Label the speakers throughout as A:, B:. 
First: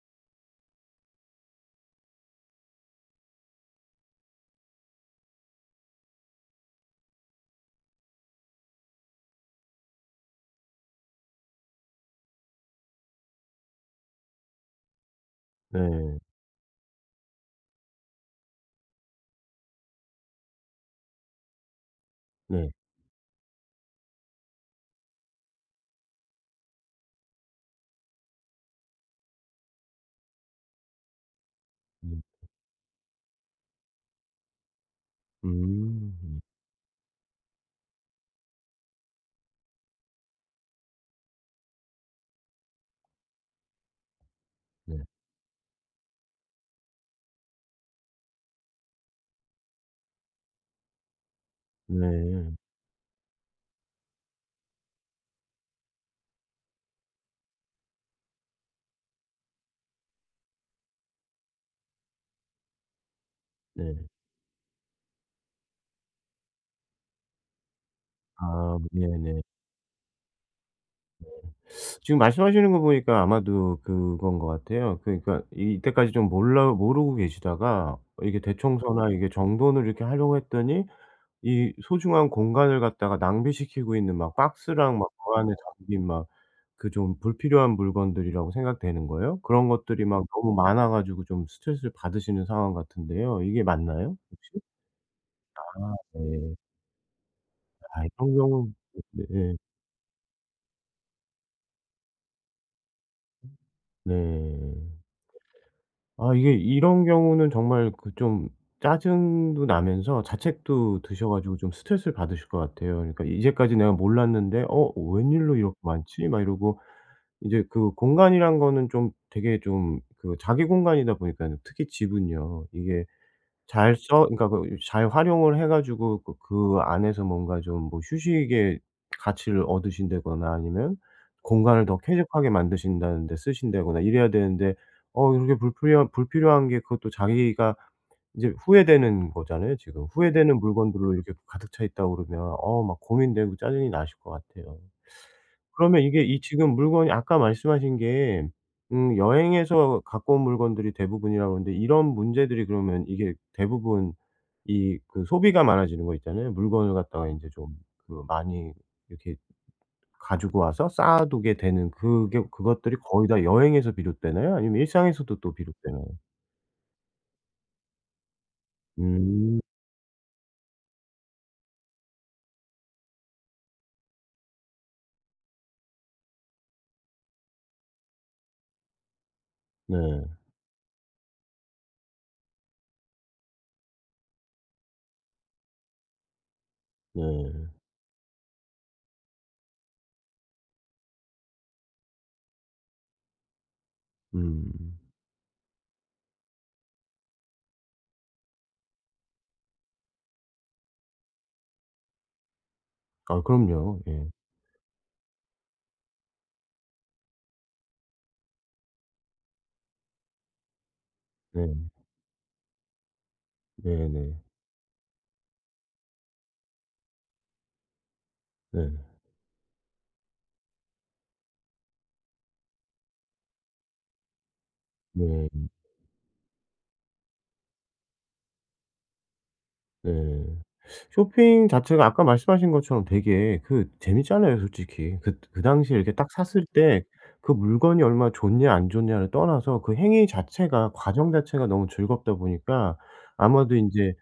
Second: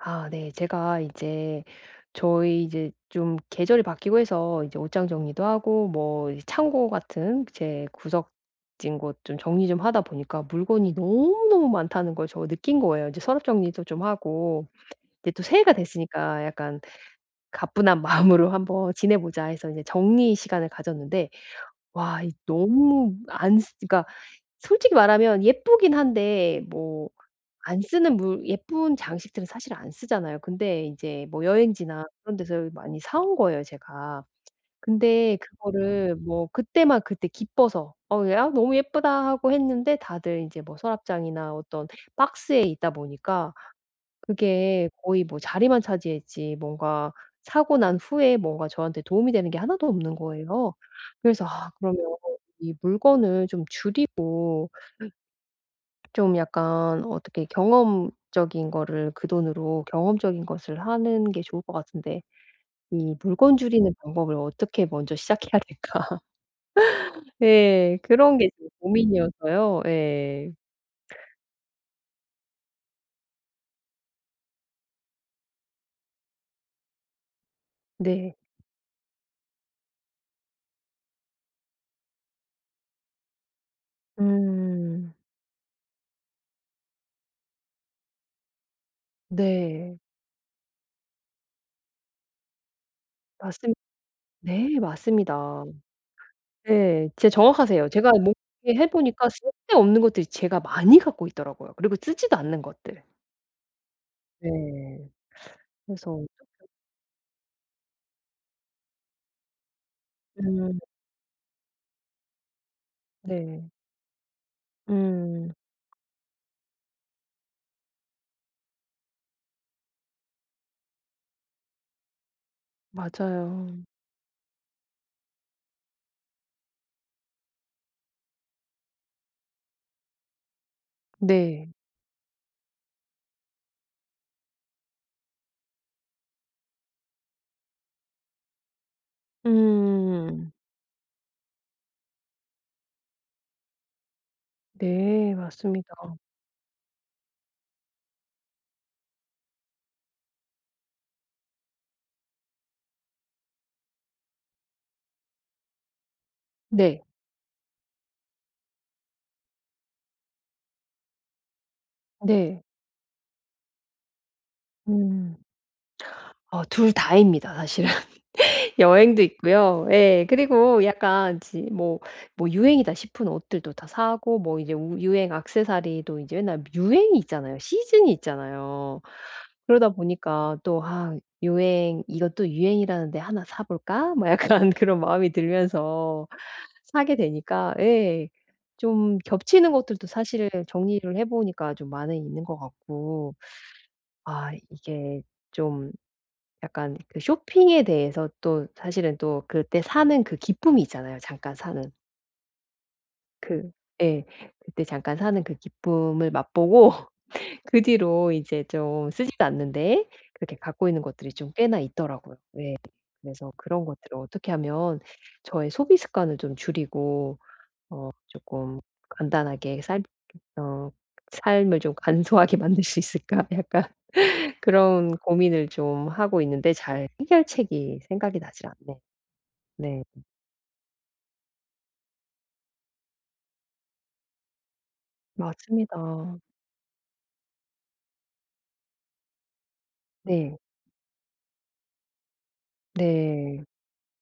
A: 아 네. 제가 이제 저희 이제 좀 계절이 바뀌고 해서 이제 옷장 정리도 하고 뭐 이 창고 같은 제 구석진 곳 좀 정리 좀 하다 보니까 물건이 너무너무 많다는 걸 저 느낀 거예요. 인제 서랍 정리도 좀 하고 이제 또 새해가
B: 네.
A: 됐으니까 '약간 가뿐한 마음으로 한번 지내보자.' 해서 이제 정리의 시간을 가졌는데, 와 이
B: 네.
A: 너무 안 쓰 그니까 솔직히 말하면 예쁘기는 한데 뭐 안 쓰는 물 예쁜 장식들은 사실 안 쓰잖아요. 근데 인제 뭐 여행지나
B: 음.
A: 그런 데서 많이 사 온 거예요, 제가. 근데 그거를
B: 음.
A: 뭐 그때만 그때 기뻐서 '어우 야 너무 예쁘다.' 하고 했는데 다들 인제 뭐 서랍장이나 어떤 박스에 있다 보니까 그게
B: 네.
A: 거의 뭐 자리만 차지했지 뭔가 사고 난 후에 뭔가 저한테 도움이 되는 게 하나도 없는 거예요. 그래서 '아 그러면
B: 네.
A: 이 물건을 좀 줄이고 좀 약간 어떻게 경험적인 거를 그 돈으로 경험적인 것을 하는 게 좋을 것 같은데 이 물건 줄이는
B: 네.
A: 방법을 어떻게 먼저 시작해야 될까?' 예. 그런 게 지금
B: 아 네네.
A: 고민이어서요. 예.
B: 네. 지금 말씀하시는 거 보니까 아마도 그건 것 같아요. 그러니까 이 이때까지 좀 몰라 모르고 계시다가 어
A: 네.
B: 이게 대청소나 이게 정돈을 이렇게 하려고 했더니 이 소중한 공간을 갖다가 낭비시키고 있는 막 박스랑 막
A: 음.
B: 그 안에 담긴 막 그 좀 불필요한 물건들이라고 생각되는 거예요. 그런
A: 네.
B: 것들이 막 너무 많아 가지고 좀 스트레스를 받으시는 상황 같은데요. 이게
A: 맞습
B: 맞나요 혹시?
A: 네, 맞습니다.
B: 아 네.
A: 네. 진짜 정확하세요.
B: 아이
A: 제가 뭐
B: 그런
A: [unintelligible]
B: 경우 예.
A: 해보니까
B: 네예.
A: 쓸데없는 것들이 제가 많이 갖고 있더라고요, 그리고 쓰지도 않는 것들.
B: 네.
A: 네. 그래서
B: 아 이게
A: [unintelligible]
B: 이런 경우는 정말 그 좀 짜증도 나면서
A: 음.
B: 자책도 드셔 가지고 좀 스트레스를 받으실 것 같아요. 그러니까
A: 네.
B: 이제까지 내가 몰랐는데 "어
A: 음.
B: 웬일로 이렇게 많지?" 막 이러고 이제 그 공간이란 거는 좀 되게 좀 그 자기 공간이다 보니까요 특히 집은요 이게
A: 맞아요.
B: 잘 써 그러니까 그 잘 활용을 해 가지고 그 그 안에서 뭔가 좀 뭐 휴식의 가치를 얻으신다거나 아니면
A: 네.
B: 공간을 더 쾌적하게 만드신다는데 쓰신다거나 이래야 되는데 어 이렇게 불필요한 불필요한 게 그것도 자기가 인제 후회되는 거잖아요 지금.
A: 음.
B: 후회되는 물건들로 이렇게 또 가득 차 있다 그러면 어 막 고민되고 짜증이 나실 것 같아요.
A: 네. 맞습니다.
B: 그러면 이게 이 지금 물건이 아까 말씀하신 게 음 여행에서 갖고 온 물건들이 대부분이라고 그러는데 이런 문제들이 그러면 이게 대부분 이 그 소비가 많아지는 거 있잖아요. 물건을
A: 네.
B: 갖다가 인제 좀 그 많이 이렇게 가지고 와서 쌓아두게 되는 그게
A: 네.
B: 그것들이 거의 다 여행에서 비롯되나요? 아니면 일상에서도
A: 음.
B: 또 비롯되나요?
A: 어 2 다입니다 사실은. 여행도
B: 음.
A: 있고요. 예. 그리고 약간 지 뭐 뭐 유행이다 싶은 옷들도 다 사고 뭐 이제 우 유행 액세서리도 이제 맨날 유행이 있잖아요. 시즌이 있잖아요. 그러다
B: 네.
A: 보니까 또 아 유행 '이것도 유행이라는 데 하나 사 볼까?' 뭐 약간 그런 마음이 들면서 사게
B: 네.
A: 되니까 예 좀 겹치는 것들도 사실 정리를 해 보니까 좀 많이 있는 것 같고 아
B: 음.
A: 이게 좀 약간 그 쇼핑에 대해서 또 사실은 또 그때 사는 그 기쁨이 있잖아요 잠깐 사는.
B: 아
A: 그
B: 그럼요.
A: 예
B: 예.
A: 그때 잠깐 사는 그 기쁨을 맛보고 그 뒤로 이제 좀 쓰지도 않는데 그렇게 갖고 있는 것들이 좀 꽤나
B: 네.
A: 있더라고요. 예. 그래서 그런 것들을
B: 네네.
A: 어떻게 하면 저의 소비 습관을 좀 줄이고 어 쪼끔
B: 네.
A: 간단하게 삶 어 삶을 좀 간소하게 만들 수 있을까? 약간 그런
B: 네.
A: 고민을 좀 하고 있는데 잘 해결책이 생각이 나질 않네요 네.
B: 네. 쇼핑 자체가 아까 말씀하신 것처럼 되게 그 재밌잖아요 솔직히. 긋 그 당시에 이렇게 딱
A: 맞습니다.
B: 샀을 때 그 물건이 얼마 좋냐 안 좋냐를 떠나서 그 행위
A: 네.
B: 자체가 과정 자체가 너무 즐겁다 보니까
A: 네.
B: 아마도 인제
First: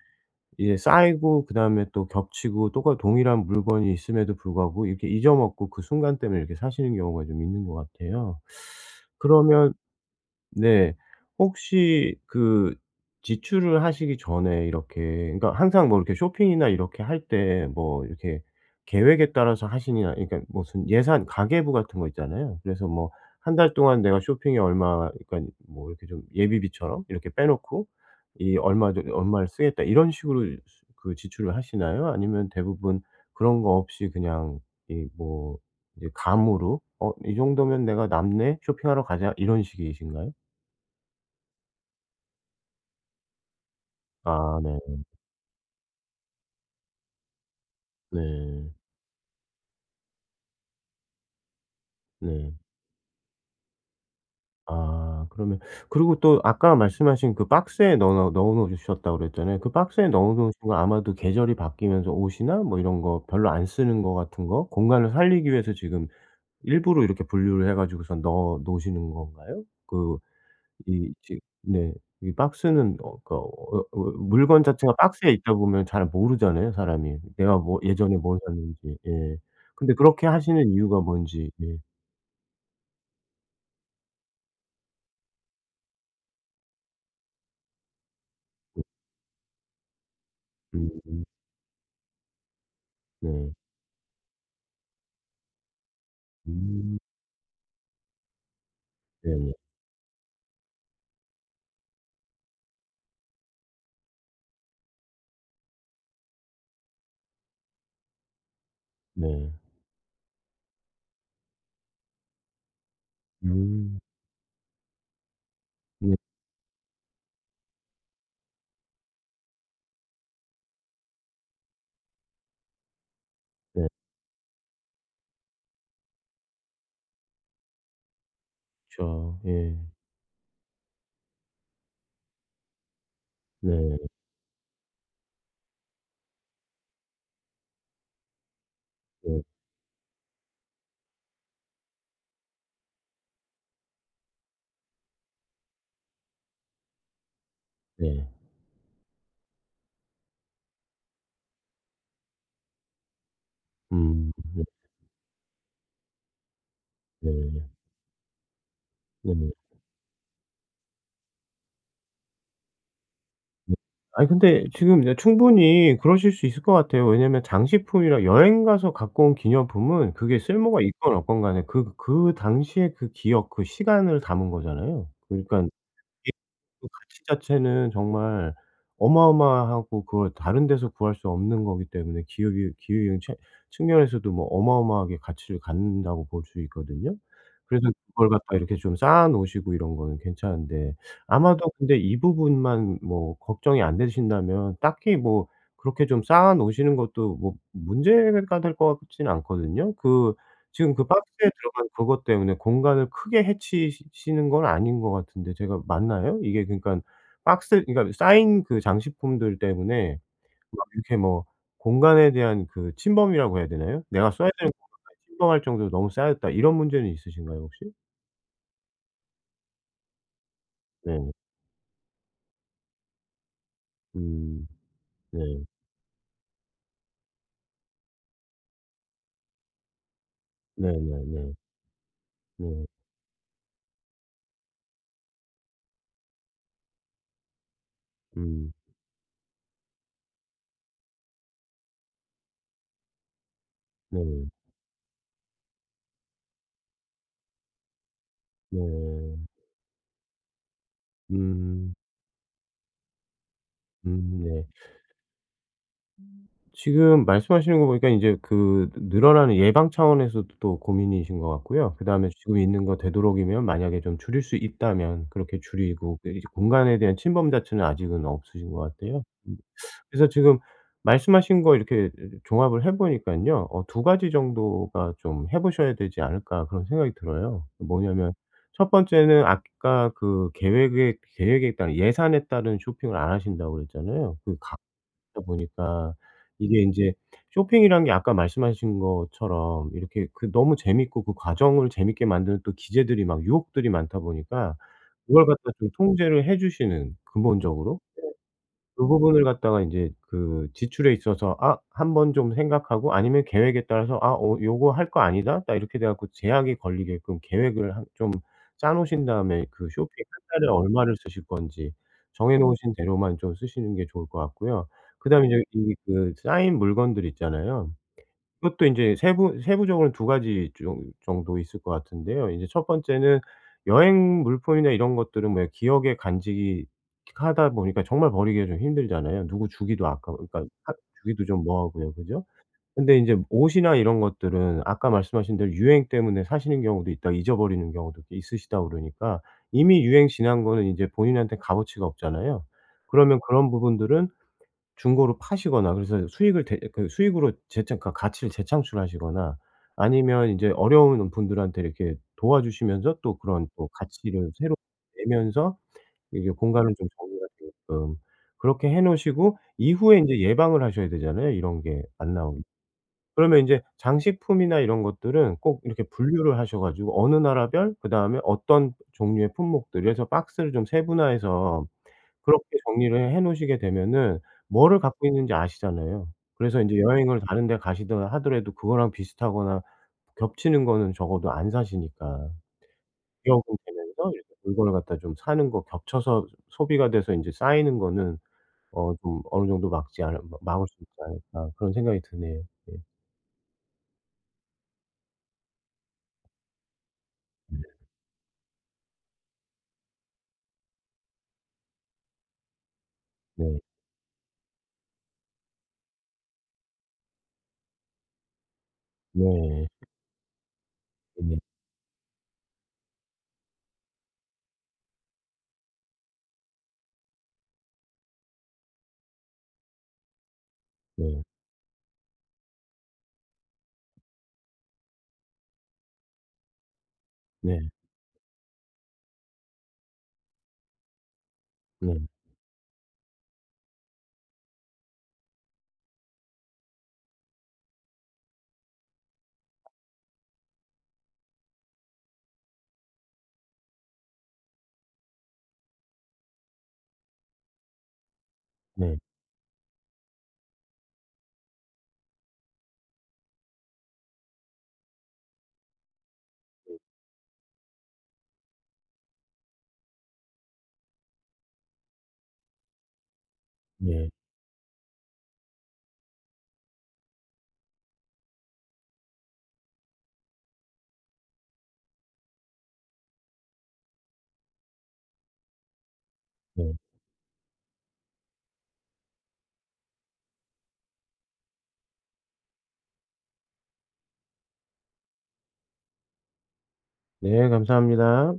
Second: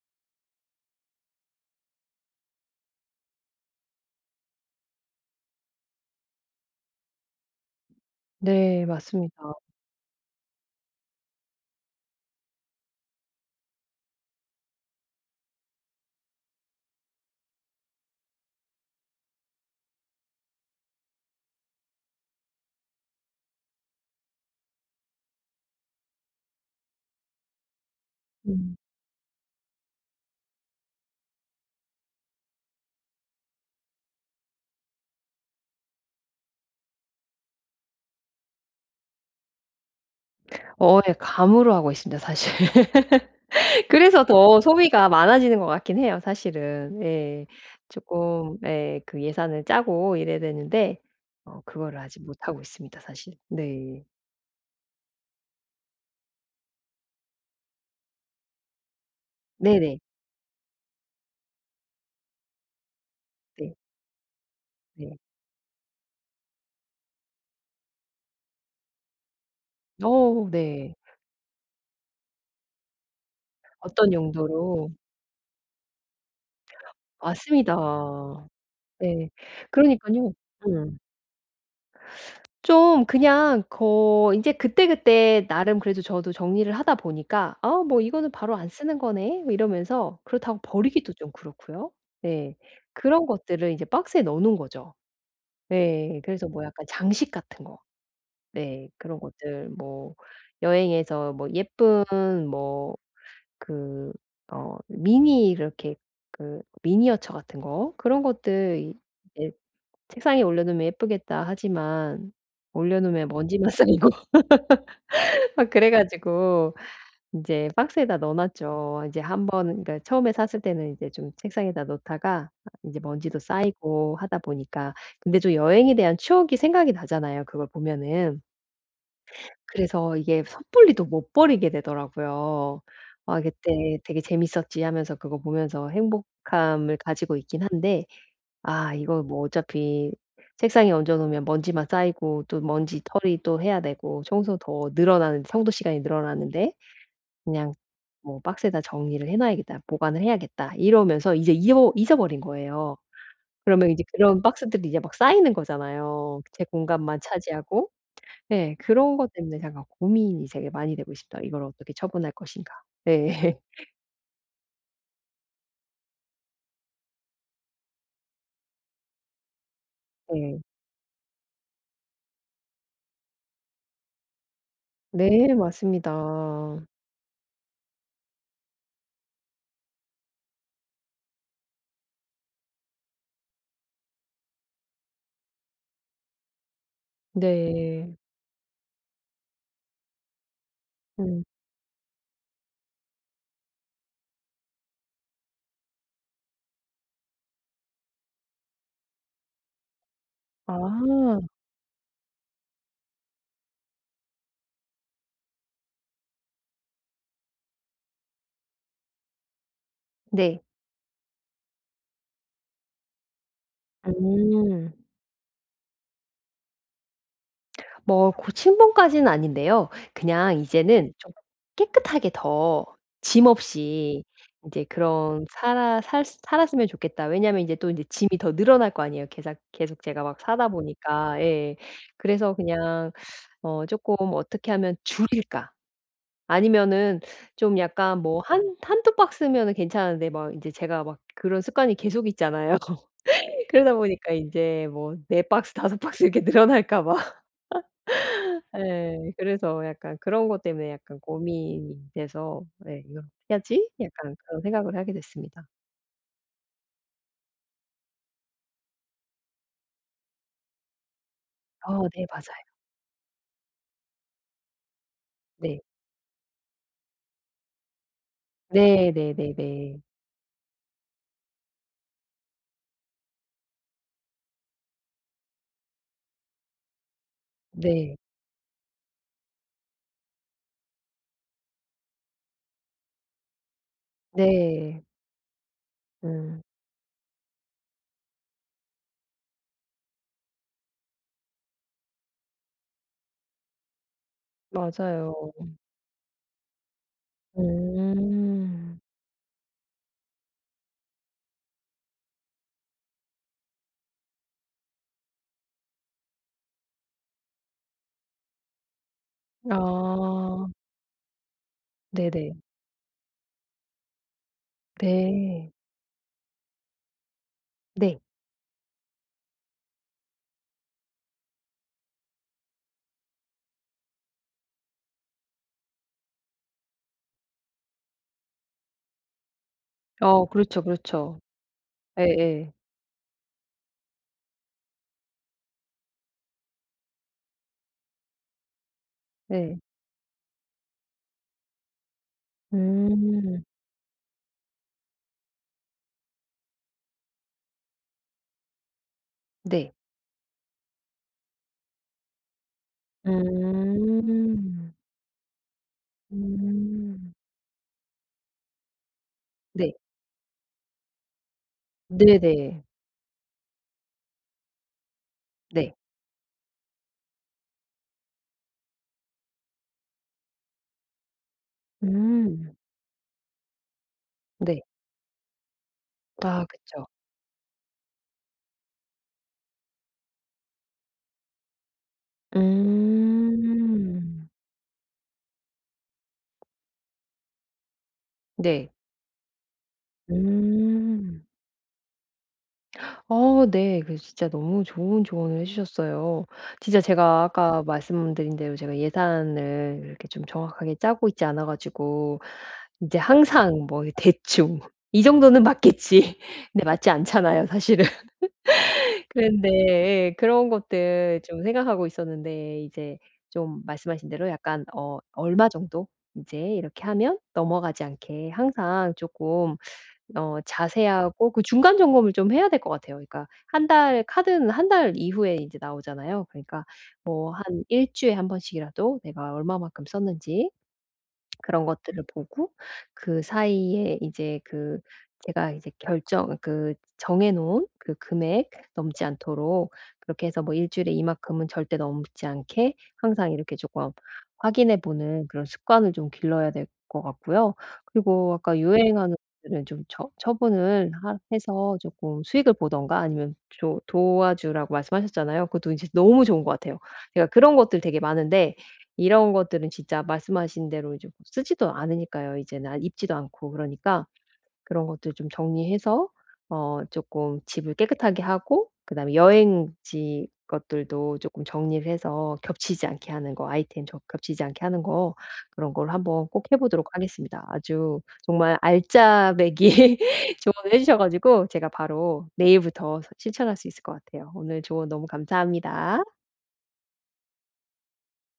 B: 이게 쌓이고 그다음에 또 겹치고 똑같 동일한 물건이 있음에도 불구하고 이렇게 잊어 먹고 그 순간 때문에 이렇게 사시는 경우가 좀 있는 거 같아요.
A: 네. 맞습니다.
B: 그러면 네 혹시 그 지출을 하시기 전에 이렇게 그러니까 항상 뭐 이렇게 쇼핑이나 이렇게 할 때 뭐 이렇게 계획에 따라서 하시냐 그러니까 무슨 예산 가계부 같은 거 있잖아요. 그래서 뭐 '1 달 동안 내가 쇼핑에 얼마 그러니깐 뭐 이렇게 좀 예비비처럼 이렇게 빼놓고 이
A: 음.
B: 얼마 저기 얼마를 쓰겠다.' 이런 식으로 수 그 지출을 하시나요? 아니면 대부분 그런 거 없이 그냥 이 뭐 이제 감으로 '어 이 정도면 내가 남네. 쇼핑하러 가자.' 이런 식이신가요?
A: 어 예 감으로 하고 있습니다 사실. 그래서
B: 아
A: 더
B: 네.
A: 소비가 많아지는 것 같기는 해요 사실은. 예 쪼끔
B: 네.
A: 예 그 예산을 짜고 이래야 되는데 어 그거를 아직
B: 네.
A: 못하고 있습니다 사실. 네.
B: 아 그러면 그리고 또 아까 말씀하신 그 박스에 넣어 놓 넣어 놓으셨다고 그랬잖아요. 그
A: 네네.
B: 박스에 넣어 놓으신 건 아마도 계절이 바뀌면서 옷이나 뭐 이런 거 별로 안
A: 네.
B: 쓰는 거 같은 거 공간을
A: 네.
B: 살리기 위해서 지금 일부러 이렇게 분류를 해 가지고선 넣어 놓으시는 건가요? 그
A: 어 네.
B: 이 지 네 이 박스는 어 그러니까 어 어
A: 어떤
B: 물건
A: 용도로
B: 자체가 박스에 있다 보면 잘 모르잖아요 사람이 내가
A: 맞습니다.
B: 뭐 예전에 뭘 샀는지.
A: 네.
B: 예 근데 그렇게
A: 그러니깐요
B: 하시는
A: 음.
B: 이유가 뭔지. 예.
A: 좀 그냥 거 인제 그때그때 나름 그래도 저도 정리를 하다 보니까 '아 뭐 이거는 바로 안
B: [unintelligible]
A: 쓰는 거네.' 뭐 이러면서 그렇다고 버리기도
B: 음.
A: 좀 그렇고요. 예 그런
B: 네.
A: 것들을 인제 박스에 넣어 놓은 거죠. 네 그래서 뭐 약간
B: 음.
A: 장식 같은 거 네 그런
B: 예.
A: 것들 뭐 여행에서 뭐 예쁜 뭐 그 어 미니 이렇게 그 미니어처 같은 거 그런 것들 이 엣
B: 네.
A: '책상에 올려놓으면 예쁘겠다.' 하지만 올려놓으면 먼지만
B: 음.
A: 쌓이고 막 그래
B: [unintelligible]
A: 가지고 인제 박스에다 넣어 놨죠. 이제 한번 그러니까 처음에 샀을 때는 이제 좀 책상에다 놓다가 아 인제 먼지도
B: 네.
A: 쌓이고 하다 보니까 근데 좀 여행에 대한 추억이 생각이 나잖아요 그걸 보면은.
B: 그쵸. 예.
A: 그래서 이게 섣불리 또 못 버리게 되더라고요. '아
B: 네.
A: 그때 되게 재밌었지.' 하면서 그거 보면서 행복함을 가지고 있기는 한데 '아 이거 뭐
B: 네.
A: 어차피 책상에 얹어 놓으면 먼지만 쌓이고 또 먼지떨이 또 해야 되고 청소 더 늘어나는 청소 시간이 늘어나는데 그냥
B: 네.
A: 뭐 박스에다 정리를 해 놔야겠다. 보관을 해야겠다.' 이러면서 이제 입어 잊어버린 거예요. 그러면 이제
B: 음.
A: 그런
B: [unintelligible]
A: 박스들이 이제 막 쌓이는 거잖아요 제 공간만
B: 네.
A: 차지하고. 네 그런 것
B: 네네.
A: 때문에 제가 고민이 되게 많이 되고 있습니다. '이걸 어떻게 처분할 것인가.' 네.
B: 네. 아니 근데 지금 이제 충분히 그러실 수 있을 거 같아요. 왜냐면 장식품이랑 여행 가서 갖고 온 기념품은 그게
A: 네.
B: 쓸모가 있건 없건 간에 그 그 당시에 그 기억 그 시간을 담은 거잖아요.
A: 네.
B: 그러니깐 [unintelligible]
A: 맞습니다.
B: 그 가치 자체는 정말 어마어마하고 그걸 다른 데서 구할 수 없는 거기 때문에 기억이 기으인 체 측면에서도 뭐 어마어마하게 가치를 갖는다고 볼 수 있거든요. 그래서
A: 네.
B: 그걸 갖다가 이렇게 좀 쌓아 놓으시고 이런 거는 괜찮은데
A: 음.
B: 아마도 근데 이 부분만 뭐 걱정이 안 되신다면 딱히 뭐 그렇게 좀 쌓아 놓으시는 것도 뭐 문제가 될 거 같지는 않거든요. 그 지금 그
A: 아.
B: 박스에 들어간 그것 때문에 공간을 크게 해치시 시는 건 아닌 거 같은데 제가 맞나요? 이게 그러니깐 박스 그러니까 쌓인 그 장식품들 때문에
A: 네.
B: 막 이렇게 뭐 공간에 대한 그 침범이라고 해야 되나요? '내가 써야 되는
A: 음.
B: 공간까지 침범할 정도로 너무 쌓였다.' 이런 문제는 있으신가요 혹시?
A: 뭐 고 침범까지는 아닌데요. 그냥 이제는
B: 네.
A: 좀 깨끗하게 더 짐 없이
B: 음.
A: 이제 그런
B: 네.
A: 살아 살 살았으면 좋겠다. 왜냐하면 인제 또 인제 짐이 더 늘어날 거 아니에요 계삭 계속 제가 막 사다보니까.
B: 네네네.
A: 예 그래서
B: 네.
A: 그냥 어 쪼금 '어떻게 하면 줄일까?' 아니면은 좀 약간 뭐
B: 음.
A: 한 1-2 박스면은 괜찮은데 막 인제 제가 막 그런 습관이 계속 있잖아요. 그러다 보니까
B: 네네.
A: 인제 뭐 4 박스 5 박스 이렇게 늘어날까 봐. 예.
B: 네.
A: 그래서 약간 그런 것 때문에 약간
B: 음.
A: 고민이 돼서 네 '이걸 어떻게 하지?'
B: 음
A: 약간 그런
B: 네.
A: 생각을 하게 됐습니다.
B: 지금 말씀하시는 거 보니까 인제 그 느 늘어나는 예방 차원에서도 또 고민이신 것 같고요.
A: 어 네
B: 그다음에 지금
A: 맞아요.
B: 있는 거 되도록이면 만약에 좀 줄일 수 있다면 그렇게
A: 네.
B: 줄이고 그 이제 공간에 대한 침범 자체는 아직은 없으신 것
A: 네.
B: 같아요. 음
A: 네네네.
B: 그래서 지금 말씀하신 거 이렇게 종합을 해 보니깐요. 어 2 가지 정도가 좀 해 보셔야 되지 않을까 그런 생각이 들어요.
A: 네.
B: 뭐냐면 1 번째는 아까 그 계획에 계획에 따른 예산에 따른 쇼핑을 안 하신다고 그랬잖아요, 그 가다
A: 네.
B: 보니까.
A: 음.
B: 이게 인제 쇼핑이란 게 아까 말씀하신 것처럼 이렇게 그 너무 재밌고 그 과정을 재밌게 만드는 또 기제들이 막 유혹들이 많다 보니까 그걸
A: 맞아요.
B: 갖다
A: 음.
B: 좀 통제를 해 주시는 근본적으로. 네.
A: 음.
B: 그 부분을 갖다가 인제 그 지출에 있어서 아, 1 번 좀 생각하고 아니면 계획에 따라서 아, 어 요거 할 거 아니다 딱 이렇게 돼 갖고 제약이 걸리게끔 계획을 한 좀 짜 놓으신 다음에 그 쇼핑 1 달에
A: 아.
B: 얼마를 쓰실 건지
A: 네네.
B: 정해 놓으신 대로만 좀 쓰시는 게 좋을 것 같고요. 그다음에 이제
A: 네.
B: 이 그 쌓인 물건들 있잖아요.
A: 네.
B: 그것도 인제 세부 세부적으로는 2 가지 좀 정도 있을 것 같은데요. 인제 1 번째는 여행 물품이나 이런 것들은 왜 기억에 간직이 하다 보니까 정말 버리기가 좀 힘들잖아요. 누구 주기도 아까워
A: 어
B: 그러니까
A: 그렇죠
B: 하
A: 그렇죠.
B: 주기도 좀 뭐하고요, 그죠?
A: 예예.
B: 근데 인제 옷이나 이런 것들은 아까 말씀하신 대로 유행 때문에 사시는 경우도 있다, 잊어버리는 경우도 꽤 있으시다 그러니까
A: 예.
B: 이미 유행 지난 거는 이제 본인한테 값어치가 없잖아요. 그러면
A: 음.
B: 그런 부분들은 중고로 파시거나 그래서 수익을 대 그 수익으로 재창 그니까 가치를 재창출하시거나
A: 네.
B: 아니면 인제 어려운 분들한테 이렇게 도와주시면서 또 그런 또 가치를 새롭게
A: 음.
B: 내면서 이게 공간을 좀
A: 음.
B: 정리가 되게끔 그렇게 해 놓으시고
A: 네.
B: 이후에 인제 예방을 하셔야 되잖아요, 이런 게 안 나오게.
A: 네네.
B: 그러면 인제 장식품이나 이런 것들은 꼭
A: 네.
B: 이렇게 분류를 하셔 가지고 어느 나라 별 그다음에 어떤 종류의 품목들 그래서 박스를 좀 세분화해서 그렇게
A: 음.
B: 정리를 해 놓으시게 되면은
A: 네.
B: 뭐를 갖고 있는지 아시잖아요.
A: 아
B: 그래서 인제
A: 그쵸.
B: 여행을 다른 데 가시던 하더라도 그거랑 비슷하거나 겹치는 거는 적어도 안 사시니까. 기억은 되면서
A: 음.
B: 이렇게 물건을 갖다 좀 사는 거 겹쳐서 소비가 돼서 인제 쌓이는 거는
A: 네.
B: 어 좀 어느 정도 막지 않을 마 막을 수 있지
A: 음.
B: 않을까 그런 생각이 드네요. 예.
A: 어 네. 그래서 진짜 너무 좋은 조언을 해 주셨어요. 진짜 제가
B: 예.
A: 아까 말씀드린 대로 제가 예산을 이렇게 좀 정확하게 짜고 있지 않아 가지고 인제
B: 네.
A: 항상 뭐 이 대충 이 정도는 맞겠지. 근데 맞지 않잖아요 사실은. 그런데
B: 네.
A: 예, 그런 것들
B: [unintelligible]
A: 좀 생각하고 있었는데 이제 좀 말씀하신 대로 약간 어 얼마 정도 인제 이렇게 하면 넘어가지 않게 항상 쪼끔 어
B: 네.
A: 자세하고 그 중간 점검을 좀 해야 될 것 같아요. 그러니까 1 달에 카드는 1 달 이후에 인제 나오잖아요. 그러니까 뭐 한
B: 네.
A: 1 주에 1 번씩이라도 내가 얼마만큼 썼는지 그런 것들을
B: 예.
A: 보고 그 사이에 이제 그 제가 이제 결정 그 정해 놓은 그 금액 넘지 않도록 그렇게 해서 뭐 1 주일에 이만큼은 절대 넘지 않게 항상 이렇게 조금 확인해 보는 그런 습관을 좀 길러야 될 것 같고요. 그리고 아까
B: 네.
A: 유행하는 것들은 좀 처 처분을 하 해서 쪼끔 수익을 보든가 아니면 조 도와주라고 말씀하셨잖아요. 그것도 인제 너무 좋은 것
B: 네.
A: 같아요. 제가 그런 것들 되게 많은데 이런 것들은 진짜 말씀하신 대로 이제 뭐 쓰지도 않으니까요. 이젠 안 입지도 않고 그러니까
B: 네.
A: 그런 것들 좀 정리해서 어 쪼끔 집을 깨끗하게 하고 그다음에 여행지 것들도 쪼끔 정리를 해서 겹치지 않게 하는 거 아이템 저 겹치지 않게 하는 거 그런 걸 한번 꼭 해
B: 네.
A: 보도록 하겠습니다. 아주 정말 알짜배기 조언을 해 주셔 가지고 제가 바로 내일부터 서 실천할 수 있을 것 같아요. 오늘 조언 너무 감사합니다.
B: 네, 감사합니다.